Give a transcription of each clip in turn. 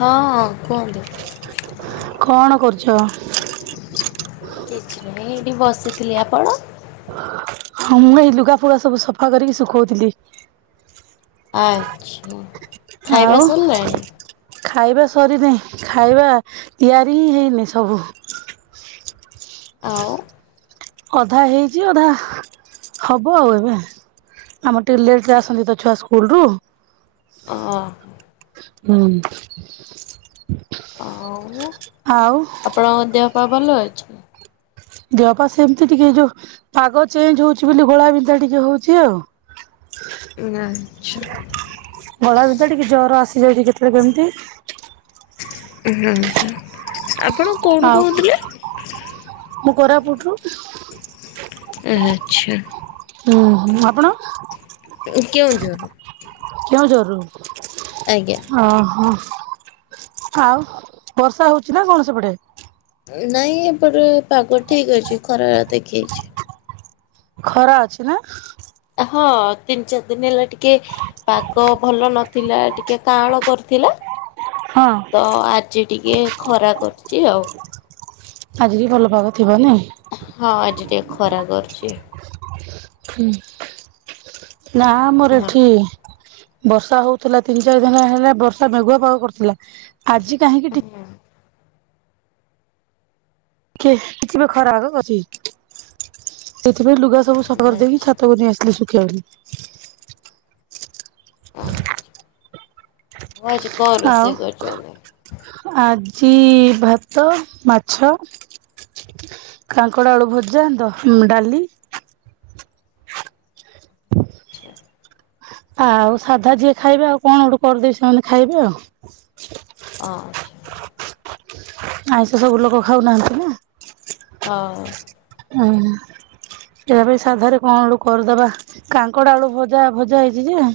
ହଁ କୁହନ୍ତୁ। କଣ କରୁଛ? କିଛି ନାଇଁ ଏଠି ବସିଥିଲି ଆପଣ? ହଁ ମୁଁ ଏଇ ଲୁଗା ଫୁଗା ସବୁ ସଫା କରିକି ଶୁଖଉଥିଲି। ଆଚ୍ଛା ଆଉ ଖାଇବା ସରିଲାଣି। ଖାଇବା ସରିନି ଖାଇବା ତିଆରି ହିଁ ହେଇନି ସବୁ। ଆଉ। ଅଧା ହେଇଛି ଅଧା, ହବ ଆଉ ଏବେ। ଆମର ଟିକେ ଲେଟ୍ ରେ ଆସନ୍ତି ତ ଛୁଆ ସ୍କୁଲ ରୁ- ଅ ହୁଁ। ଆ ଉ ଆଉ ଦେହପା ଭଲ ଅଛି। ଦେହ ପାା ସେମିତି ଟିକେ ଯୋଉ ପାଗ ଚେଞ୍ଜ ହଉଛି ବୋଲି ଘୋଳାବିନ୍ଧା ଟିକେ ହଉଛି ଆଉ। ଆଛା। ଗଳା ବିିତା ଟିକେ ଜର ଆସିଯାଇଛି କେତେବେଳେ କେମିତି [inaudible] ଆଛା ଆପଣ କଉଠୁ ଆଉ କହୁଥିଲେ। ମୁଁ କୋରାପୁଟ ରୁ ଆଚ୍ଛା। ହୁଁ ହୁଁ ଆପଣ। କେଉଁଝର ରୁ କେଉଁଝର ରୁ ଓହୋ ଆଉ ବର୍ଷା ହଉଚି ନା କଣ ସେପଟେ ନାଇଁ ଏପଟେ ପାଗ ଠିକ୍ ଅଛି ଖରା ଦେଖେଇଛି ଖରା ଅଛି ନା ହଁ ତିନି ଚାରି ଦିନି ହେଲା ଟିକେ ପାଗ ଭଲ ନଥିଲା ଟିକେ କାଁଳ କରିଥିଲା। ହଁ। ତ ଆଜି ଟିକେ ଖରା କରୁଚି ଆଉ। ଆଜି ବି ଭଲ ପାାଗ। ହଁ ଆଜି ଟିକେ ଖରା କରୁଚି। ହୁଁ ନା ମୋର ହଁ ଏଠି ବର୍ଷା ହଉଥିଲା ତିନି ଚାରି ଦିନି ହେଲା ବର୍ଷା ମେଘୁଆ ପାାଗ କରୁଥିଲା ଆଜି କାହିଁକି ଟି କି କିଛିିବି ଖରା ହଉଅଛି। ସେଥିପାଇଁ ଲୁଗା ସବୁ ସଫା କରିଦେଇକି ଆଚ୍ଛା ଛାତକୁ ନେଇ ଆସିଥିଲି ଶୁଖେଇବାକୁ [unintelligible] ହଉ ଆଜି କଣ ଆଉ ରୋଷେଇ କରିଚନ୍ତି। ଆଜି ଭାତ ମାଛ। କାଙ୍କଡ ଆଳୁ ଭଜା ଦ ଡାଲି ଆଚ୍ଛା ଆଉ ସାଧା ଯିଏ ଖାଇବେ ଆଉ କଣ ଗୋଟେ କରିଦେବି ସେମାନେ ଖାଇବେ ଆଉ। ଆଛା। ଆଇଁଷ ସବୁ ଲୋକ ଖାଉନାହାନ୍ତି, ନା ହଁ। ଆଉ। ଏବେ ସାଧାରେ କଣ ଗୋଟେ କରିଦବା କାଙ୍କଡା ଆଳୁ ଭଜା ଭଜା ହେଇଛି ଯେ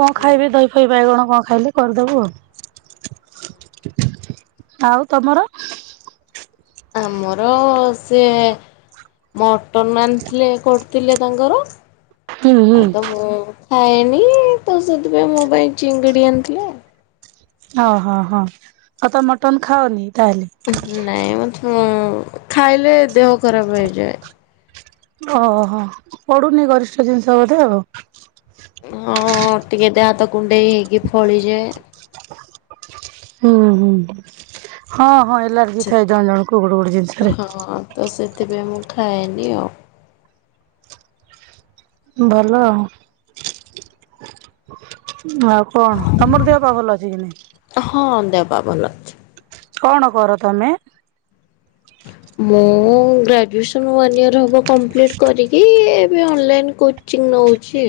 କଣ ଖାଇବେ ଦହି ଫଇ ବାଇଗଣ କଣ ଖାଇବେ କରିଦେବୁ ଆଉ। ହ [unintelligible] ଆଉ ତମର ଆମର ସେ ମଟନ ଆଣିଥିଲେ କରିଥିଲେ ତାଙ୍କର ହୁଁ ହୁଁ। ଆଉ ତ ମୁଁ ଖାଇନି ତୋ ସେଥିପାଇଁ ମୋ ପାଇଁ ଚିଙ୍ଗିଡି ଆଣିଥିଲେ ଆଉ। ଓ ହୋ ହଁ ହଁ ଆଉ ତମେ ମଟନ ଖାଅନି ତାହେଲେ। ହଁ ଖାଇଲେ ଦେହ ଖରାପ ହେଇଯାଏ। ଓହୋ ପଡ଼ୁନି ଗରିଷ୍ଠ ଜିନିଷ ବୋଧେ ଆଉ। ହଁ ଟିକେ ଦେହ ହାତ କୁଣ୍ଡେଇ ହେଇକି ଫଳିଯାଏ। ହୁଁ ହୁଁ ହଁ ହଁ ଏଲାର୍ଜି ଥାଏ ଜଣ ଜଣ କୁ ଗୋଟେ ଗୋଟେ ଜିନିଷରେ। ତେବେ ମୁଁ ଖାଏନି ଆଉ। ଭଲ ଆଉ। ଆଉ କଣ, ତମର ଦେହ ପା ଭଲ ଅଛି କି ନାଇଁ। ହଁ ଦେହ ପା ଭଲ ଅଛି। କଣ କର ତମେ? [inaudible] ମୁଁ ଉଁ ଗ୍ରାଜୁଏସନ୍ ୱାନ୍ ଇୟର୍ ହେବ କମ୍ପ୍ଲିଟ କରିକି ଏବେ ଅନଲାଇନ୍ କୋଚିଂ ନଉଛି।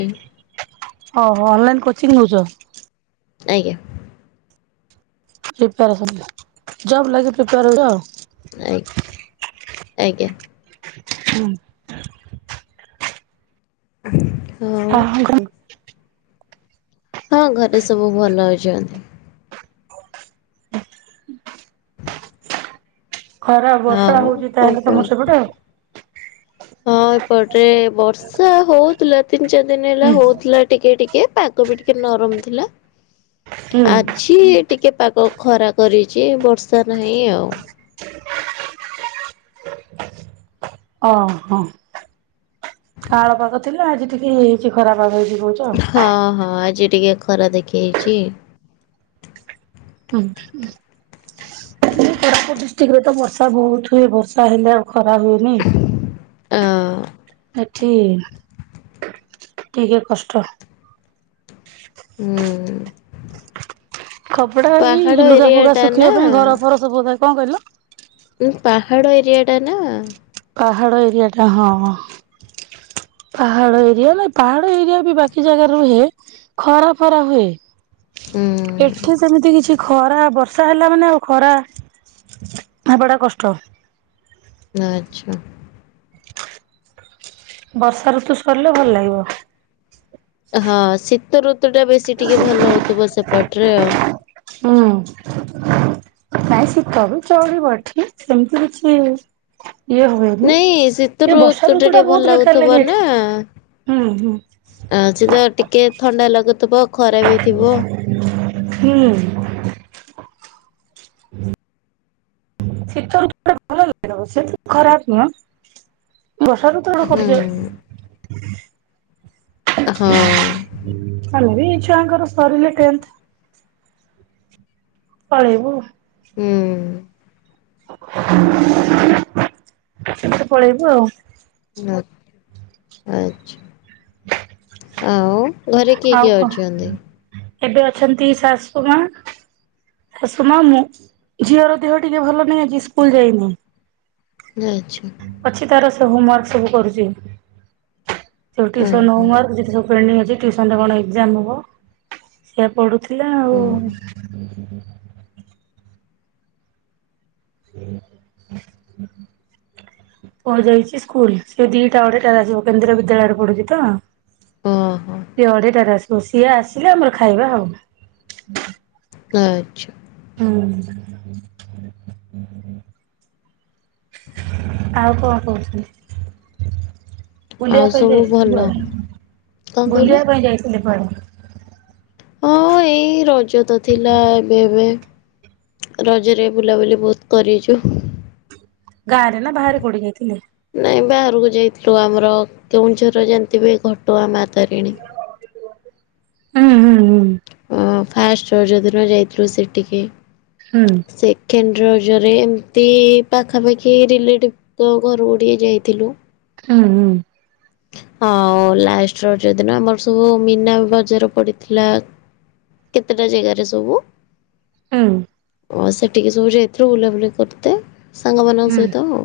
ଓହୋ ଅନଲାଇନ୍ କୋଚିଂ ନେଉଛ? ଆଜ୍ଞା। ପ୍ରିପେରେସନ ଜବ ଲାଗି ପ୍ରିପେୟାର ହଉଛ ଆଉ। ଆଜ୍ଞା ଆଜ୍ଞା। ହୁଁ। [inaudible] [unintelligible] ହଁ ଘରେ ସବୁ ଭଲ ଅଛନ୍ତି। ଖରା ବର୍ଷା ଆଉ ହେଉଛି କଣ ତାହେଲେ ତମ କୁହନ୍ତୁ? ସେପଟେ ଆଉ। ହଁ ଏପଟରେ ବର୍ଷା ହଉଥିଲା ତିନି ଚାରି ଦିନ ହେଲା ଆଉ ହଉଥିଲା ଟିକେ ଟିକେ ଏ ପାଗ ବି ଟିକେ ନରମ ଥିଲା, ହୁଁ ହୁଁ ଆଜି ଟିକେ ପାଗ ଖରା କରିଛି ବର୍ଷା ନାହିଁ ଆଉ। ଓ ହଁ କାଆଁଳ ପାଗ ଥିଲା ଆଜି ଟିକେ ହେଇଛି ଖରା ପାଗ ହେଇଛି। କହୁଛ ଆଉ। ହଁ ହଁ ଆଜି ଟିକେ ଖରା ଦେଖେଇଛି। ଉଁହୁଁ। କୋରାପୁଟ ଡିଷ୍ଟ୍ରିକ୍ଟରେ ତ ବର୍ଷା ବହୁତ ହୁଏ ବର୍ଷା ହେଲେ ଆଉ ଖରା ହୁଏନି? ଅ ଏଠି ଟିକେ କଷ୍ଟ। ହୁଁଉଁ। କପଡା ଏଇ ଲୁଗା ଫୁଗା ନା ଶୁଖିବା ବା ପାଇଁ ଘର ଫର ସବୁ ଓଦା କଣ କହିଲ? ପାହାଡ଼ ଏରିଆ ଟା ନା। ପାହାଡ଼ ଏରିଆଟା ହଁ। [inaudible] ପାହାଡ ଏରିଆ ନାଇ ପାହାଡ଼ ଏରିଆ ବି ବାକି ଜାଗାରେ ରୁହେ ଖରା ଫରା ହୁଏ। ହୁଁ ଏଠି ସେମିତି କିଛି ଖରା ବର୍ଷା ହେଲା ମାନେ ଆଉ ଖରା ହେବାଟା କଷ୍ଟ। ଆଚ୍ଛା। ବର୍ଷା ଋତୁ ସରିଲେ ଭଲ ଲାଗିବ। ହଁ ଶୀତଋତୁ ଟା ବେଶୀ ଟିକେ ଭଲ ହଉଥିବ ସେପଟରେ ଆଉ। ହୁଁ [inaudible] ନାଇଁ ଶୀତ ବି ଚଳିବ ଏଠି। ସେମିତି କିଛି ଇଏ ହୁଏନି। ନାଇଁ ଶୀତ ଏ ଋତୁ ବର୍ଷା ଟା ଟିକେ ବହୁତ ଭଲ ବେକାର ଲାଗୁଥିବ ଲାଗେ ନା। ଏଠି। ହୁଁ ହୁଁ ଆଜି ତ ଟିକେ ଥଣ୍ଡା ଲାଗୁଥିବ ଖରା ଵି ଥିବ। ହୁଁ। [inaudible] ଶୀତ [unintelligible] ଭଲ ଲାଗବ ସେ ତ ଖରାପ ନୁହଁ। ହୁଁ [unintelligible] ହଁ ହେଲା ବିଇ ଛୁଆଙ୍କର ସରିଲେ ଟେନ୍ଥ। ପଳେଇବୁ? ହୁଁ [inaudible] ଏତପଳେଇବୁ ଆଉ। [unintelligible] ଆଛା ଆଉ। ଘରେ କିଏ ଆଉ କିଏ କଣ ଅଛନ୍ତି? ଏବେ ଅଛନ୍ତି ଶାଶକୁ ମା ଶାଶୁ ମା ମୁଁ ଝିଅର ଦେହ ଟିକେ ଭଲ ନାହିଁ ଆଜି ସ୍କୁଲ ଯାଇନି। ଯଇଛି। ହମୱାର୍କ ସବୁ କରୁଛି, ଟିୟୁସନ ଓହୋ ହମୱାର୍ ଯିବୁ ପେଣ୍ଡିଙ୍ଗ ଅଛି ଟଟିୁସନରେ କଣ ଏକ୍ଜାମ ହେବ ସେଆ ପଢ଼ୁଥିଲା ଆଉ ଓହୋ ହୁଁ ପୁହ ଯାଇଛି ସ୍କୁଲ ସେ ଦିଟା ବଡେ ଟ ଆସିବ କେନ୍ଦ୍ରୀୟ ବିଦ୍ୟାଳୟରେ ପଢୁଛି ତ ଓହୋ ସେି ଅଢେଟାରେ ଆସିବ ସିଏ ଆସିଲେ ଆମର ଖାଇବା ଆଉ ଆଚ୍ଛା ହଁ ଆଉ କଣ କହୁଛନ୍ତି ବୁଲିବା ଆଉ ପାଇଁ ସବୁ ଯାଇଥିଲି ଭଲ କୁଆଡେ କଣ କହିଲେ? ବୁଲିବା ପାଇଁ ଯାଇଥିଲି କୁଆଡେ ହଁ ଏଇ ରଜ ତ ଥିଲା ଏବେ ଏବେ ରଜରେ ବୁଲାବୁଲି ବହୁତ କରିଛୁ ଗାଁରେ ନା ବାହାରେି ପୋଡି ଯାଇଥିଲେି କାଇ ବାହାରକୁ ଯାଇଥିଲୁ ଆମର କେଉଁଝର ଯେମିତି ବି ଘଟୁଆ ମା ତାରିଣୀ ହୁଁ ହୁଁ ହୁଁ ଫାଷ୍ଟଯ୍ୟଦିନ ଯାଇଥିଲୁ ସେ ଟିକି ହୁଁ ସେ କେଜରେ ଏମିତି ପାଖାପାଖି ରିଲେଟିଭ ତ ଘରକୁ ଟିକଏ ଯାଇଥିଲୁ ହୁଁ ହୁଁ ଆଉ ଲାଷ୍ଟ ର ଯଦିନ ଆମର ସବୁ ମନା ବଜାର ପଡିଥିଲା କେତେଟା ଜାଗାରେ ସବୁ ହଁ ହଁ ସେ ଟିକି ସବୁଛି ଏଥିରୁ ବୁଲାବୁଲି କରିତେ ହୁଁ ସାଙ୍ଗମାନଙ୍କ ହୁଁ। ସହିତ ଆଉ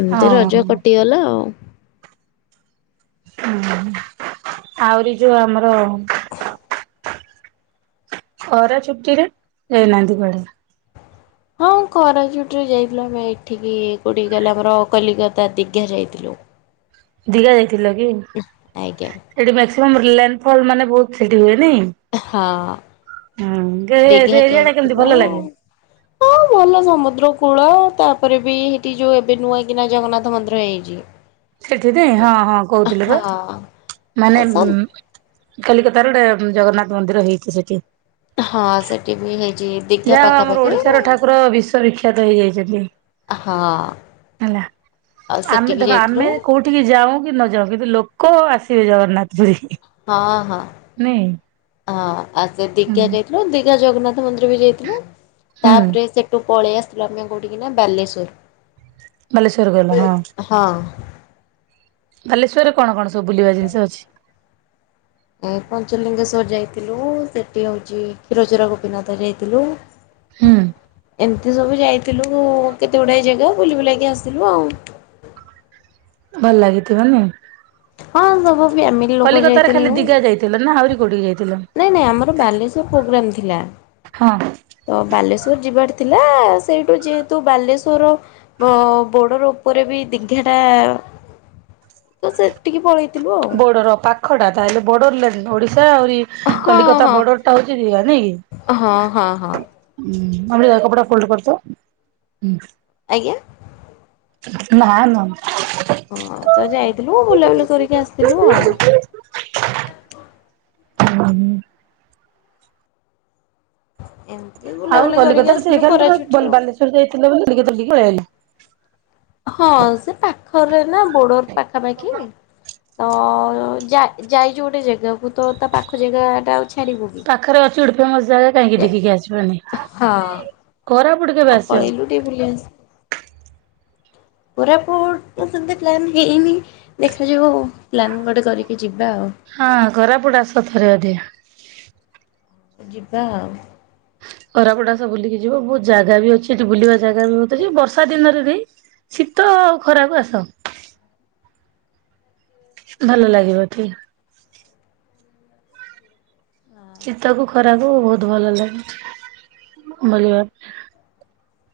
ଏମିତି ରଜ ଓହୋ କଟିଗଲା ଆଉ ହୁଁ ଆହୁରି ଯୋଉ ଆମର ଖରା ଚଛୁଟିରେ ଯାଇନାହାନ୍ତି କଡ ହଁ କରାଜୁଟରେ ଯାଇଥିଲୁ ଆମେ ଏଠିକି କୋଉଠି ଗଲା ଆମର କଲିକତା ଦିଘା ଯାଇଥିଲୁ ଦିଗା ଯାଇଥିଲ କି ଆଜ୍ଞା ସେଠି ମକ୍ସିମମ୍ ଲ୍ୟାଣ୍ଡ ଫଲ୍ ମାନେ ବହୁତ ସେଠି ହୁଏ ହଁ ଦୀଘା ଏରିଆ ଟା କେମତି ଯାଇଥିଲୁ। ଭଲ ଲାଗେ ହଁ ଭଲ ସମୁଦ୍ରକୁ କୂଳ ତାପରେ ବି ସେଇଠି ଯୋଉ ଏବେ ନୁହଁ କିନା ଜଗନ୍ନାଥ ମନ୍ଦିର ହେଇଛି ସେଠିିନାଇ ହଁ ହଁ କହୁଥିଲେ ବା ଆଉ ମାନେ ସବ ଉ କଲିକତ ର ଗୋଟେ ଜଗନ୍ନାଥ ମନ୍ଦିର ହେଇଛି ସେଠି ହଁ ସେଠି ବି ହେଇ ଯାହା ଆମର ଓଡିଶାର ଠାକୁର ବିଶ୍ଵବିଖ୍ୟାତ ହେଇଯାଇଛନ୍ତି ହେଲା ଆଉ ଆମେ ସେଠିକି ଦେଖ ଯାଇଥିଲୁ ଆମେ କୋଉଠିକି ଯାଉ କି ନଯାଉ କିନ୍ତୁ ଲୋକ ଆସି ଶିବ ଜଗନ୍ନାଥପୁରୀ ହଁ ହଁ ହଁ ଆଉ ସେ ଦିଘା ହୁଁ ଯାଇଥିଲୁ ଦିଘା ଜଗନ୍ନାଥ ମନ୍ଦିର ବି ଯାଇଥିଲୁ ହୁଁ ତାପରେ ସେଠୁ ପଳେଇ ଆସିଥିଲୁ ଆମେ କୋଉଠିିକି ନା ବାଲେଶ୍ଵର ମଲେଶ୍୍ୱର ଗଲା ହଁ ହଁ। ବାଲେଶ୍ୱରରେ କଣ କଣ ସବୁ ବୁଲିବା ଜିନିଷ ଅଛି ଏ ପଞ୍ଚଲିଙ୍ଗେଶ୍ଵର ଯାଇଥିଲୁ ସେଠି ହଉଛି କ୍ଷୀରଚର ଗୋପୀନାଥ ଯାଇଥିଲୁ ହୁଁ ଏତେ ସବୁ ଯାଇଥିଲୁ କେତେଗୁଡାଏ ଜାଗା ବୁଲି ବୁଲକି ଆସିଥିଲୁ ଆଉ। ଭଲ ଲାଗିଥିବନି ହଁ ସବୁ ବି ଫ୍ୟାମିଲି ଲୋକ କଲିକତାରେ ଖାଲି ଯାଇଥିଲୁ। ଦିଘା ଯାଇଥିଲ ନା ଆହୁରି କୋଉଠିକି ଯାଇଥିଲ? ନାଇଁ ନାଇଁ ଆମର ବାଲେଶ୍ଵର ପ୍ରୋଗ୍ରାମ ଥିଲା। ହଁ ତ ବାଲେଶ୍ୱଵର ଯିବାର ଥିଲା ସେଇଠୁ ଯେହେତୁ ବାଲେଶ୍ୱର ବର୍ଡ଼ର ଉପରେ ବି ଦୀଘା ଟା ତ ସେ [unintelligible] ବୋର୍ଡର ପାଖ ଟା ତାହେଲେ ବୋଡର [unintelligible] ଓଡ଼ିଶା [unintelligible] ସେ ଆହୁରି ହଁ କଲିକତା ହଁ ବର୍ଡର ଟା ହଉଛି [unintelligible] ନାଇଁ କି? ହଁ, ହଁ, ହଁ। ହୁଁ ଆମେ କପଡା ଫୋଲଡ କର [unintelligible] ହଁ। ଆଜ୍ଞା ନା, ନା ହଁ ତ ଯାଇଥିଲୁ ବୁଲାବୁଲି କରିକି ଆସିଥିଲୁ ଆଉ। ହଁ [inaudible] ଏମିତି ଆଉ ବୁଲାବୁଲି କରିକି କଲିକତାାରେ ସେଇ ଆସିଲୁ ଖା ଖରା [unintelligible] ଛୁଟି ତମ ଆଉ। ବାଲେଶ୍ଵର ଯାଇଥିଲ କଲିକତା ଟେ ପଳେଇଲେ। ହଁ ସେ ପାଖରେ ନା ବୋର୍ଡର ପାଖାପାଖି। ତ ଯାଇଛୁ ଗୋଟେ ଜାଗାକୁ ତ ତା ପାଖ ଜାଗା ଟା ଆଉ ଛାଡିବୁ କି? ଚିଡ଼ପ [unintelligible] [unintelligible] ଜାଗା କାହିଁକି ଯେ ଦେଖିକି ଆସିବନି ହଁ କୋରାପୁଟ କେବେ ଆଉ ଆସିବ? ପଳେଇଲୁ ଟିକେ ବୁଲି ଆସି [inaudible] କୋରାପୁଟ ସେ [unintelligible] ପ୍ଲାନ୍ ହେଇନି ଦେଖାଯିବ ପ୍ଲାନ ଗୋଟେ କରିକି ଯିବା ଆଉ ହଁ ଖରାପୁଟ ଆସଥରେ ଅଧିକେ ଯିବା ଆଉ। ଖରାପଡାସ ବୁଲିକି ଯିବ ବହୁତ ଜାଗା ବି ଅଛି ଏଠି ବୁଲିବା ଜାଗା ବି ବତ [unintelligible] [inaudible] ବର୍ଷା ଦିନରେ ବି ଶୀତ ଖରାକୁ ଆସ। ଭଲ ଲାଗିବ ଟିକ। ଶୀତକୁ ଖରାକୁ ବହୁତ ଭଲ ଲାଗେ ବୁଲିବା ପାଇଁ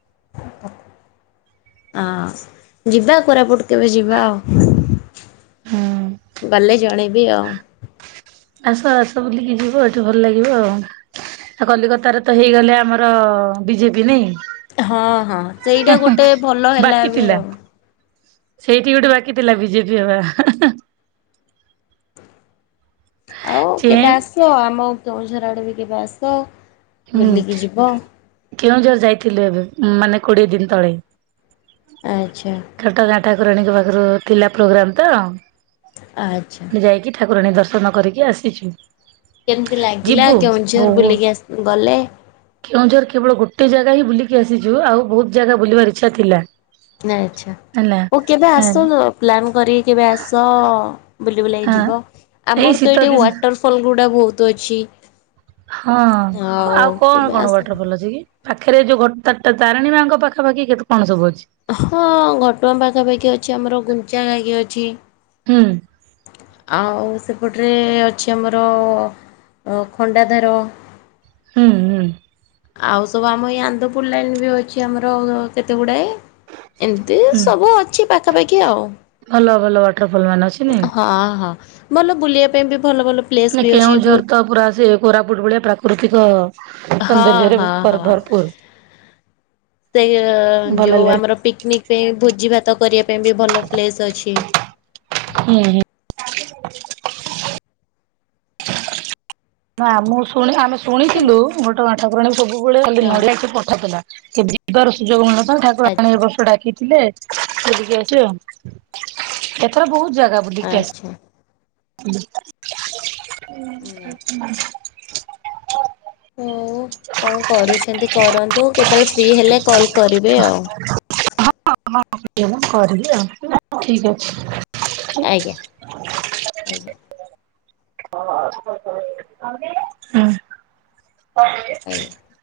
[unintelligible] ହ ଯିବା କୋରାପୁଟ କେବେ ଯିବା ଆଉ ହୁଁ ଗଲେ ଜଣ [inaudible] ବି ଆଉ । ଆସ ଆସ ବୁଲିକି ଯିବ ଏଠି ଭଲ ଲାଗିବ ଆଉ । ଆ [inaudible] କଲିକତାାରେ ତ ହେଇଗଲେ ଆମର ବିଜେପି ନାଇଁ ହଁ ହଁ ସେଇଟା ଗୋଟେ ଭଲ ହେଲା ବାକି ବି ଥିଲା। ଆଉ। ସେଇଠି ଗୋଟେ ବାକି ଥିଲା ବିଜେପି ହବା। ଆଉ ଚେଁ କେବେ ଆସ ଆମ କେଉଁଝର ଆଡେ ବି କେବେ ଆସ। ହୁଁ ବୁଲିକି ଯିବ। କେଉଁଝର ଯାଇଥିଲୁ ଏବେ ମାନେ କୋଡିଏ ଦିନ ତଳେ। ଆଚ୍ଛା ପା [inaudible] ରାଣ ପାଖରୁ ଥିଲା ପ୍ରୋଗ୍ରାମ ତ ଆଚ୍ଛା। [inaudible] ରୁଣୀ ଦର୍ଶନ କରିକି ଆସିଛୁ କେମିତି ଲାଗିଲା ଯିବୁ କେଉଁଝର ବହୁ ବୁଲିକି ଆସ [unintelligible] କେଉଁଝର କେବଳ ଗୋଟେ ଜାଗା ା [unintelligible] ଗା ହିଁ ବୁଲିକି ଆସିଛୁ ଆଉ ବହୁତ ଜାଗା ବୁଲା [inaudible] ର ଇଛା ଥିଲା । ଆଚ୍ଛା ଓ କେବେ ହଁ ଆସୁ [unintelligible] ପ୍ଲାନ୍ କର କେବେ ଆସ ବୁଲି ବୁଲି [unintelligible] ହଁ ଯିବ ଏଇ ଆମର ଶୀତ ତ ଏଇଠି ଦିନ ୱାଟରଫଲ୍ ଗୁଡ଼ା ବହୁତ ଅଛି। ହଁ [unintelligible] ଆଉ କଣ କେବେ କଣ ଆସ ୱାଟରଫଲ ଅଛି କି? ପାଖରେ ଯୋଉ [unintelligible] ତାରଣୀ ମାଆଙ୍କ ପାଖା ପାଖି କେତେ କଣ ସବୁ ଅଛି? ହଁ ଘଟଗାଁ ପାଖାପାଖି ଅଛି ଆମର ଗୁଞ୍ଚା [unintelligible] ଖାକି ଅଛି। ହୁଁ ଆଉ ସେ ସେପଟରେ ଅଛି ଆମର ଖଣ୍ଡାଧାର । ହୁଁ ହୁଁ। ଆଉସବୁ ଆମ ଏଇ ଆନନ୍ଦପୁର ଲାଇନ ବି ଅଛି ଆମର କେତେ ଗୁଡାଏ । ହୁଁ ଏମିତିସବୁ ଅଛି ପାଖାପାଖି ଆଉ । ଭଲ ଭଲ ୱାଟରଫଲ ମାନ ଅଛି ନାହିଁ । ହଁ ହଁ। ଭଲ ବୁଲିବାପାଇଁ ବି । ନା କେଉଁଝର ତ ପୁରା ସେ କୋରାପୁଟ ଭଳିଆ ପ୍ରାକୃତିକ ହଁ ସୌନ୍ଦର୍ଯ୍ୟରେ ହଁ ହଁ। ପର୍ବତ । ପୁର ସେ ଯୋଉ ଲାଗେ ଆମର ପିକନିକ୍ ପାଇଁ ଭୋଜି ଭାତ କରିବା। ଆମ ପାଇଁ ବି ଭଲ ପ୍ଲେସ୍ ଅଛି । ହୁଁ ହୁଁ ନା ମୁଁ ଶୁଣି ଆମେ କେମ୍ ଶୁଣିଥିଲୁ ଗୋଟେ ଘଟଗାଁ ଠାକୁରାଣୀ ସବୁବେଳେ ଖାଲି ହଁ ନଡିଆ କି ପଠାଥିଲା। କେବେ ଯିବାର ସୁଯୋଗ ମିଲିନଥିଲା ତାକୁ ଏ ଆଚ୍ଛା ବର୍ଷ ଡାକି କି । ଥିଲେ ବୁଲିକି ଆଇଛୁ ଏଥର ବହୁତ ଯାଗା ବୁଲିକି ଆସୁଛୁ । ଆଚ୍ଛା [inaudible] ହୁଁ କଣ କରୁଛନ୍ତି କରନ୍ତୁ କେତେବେଳେ ଫ୍ରି ହେଲେ କଲ କରିବେ ଆଉ । [inaudible] କରିବି ଆଉ ହେଲା ଠିକ ଅଛି । ଆଜ୍ଞା ଆଜ୍ଞା। ହୁଁ। ଆଜ୍ଞା। [inaudible]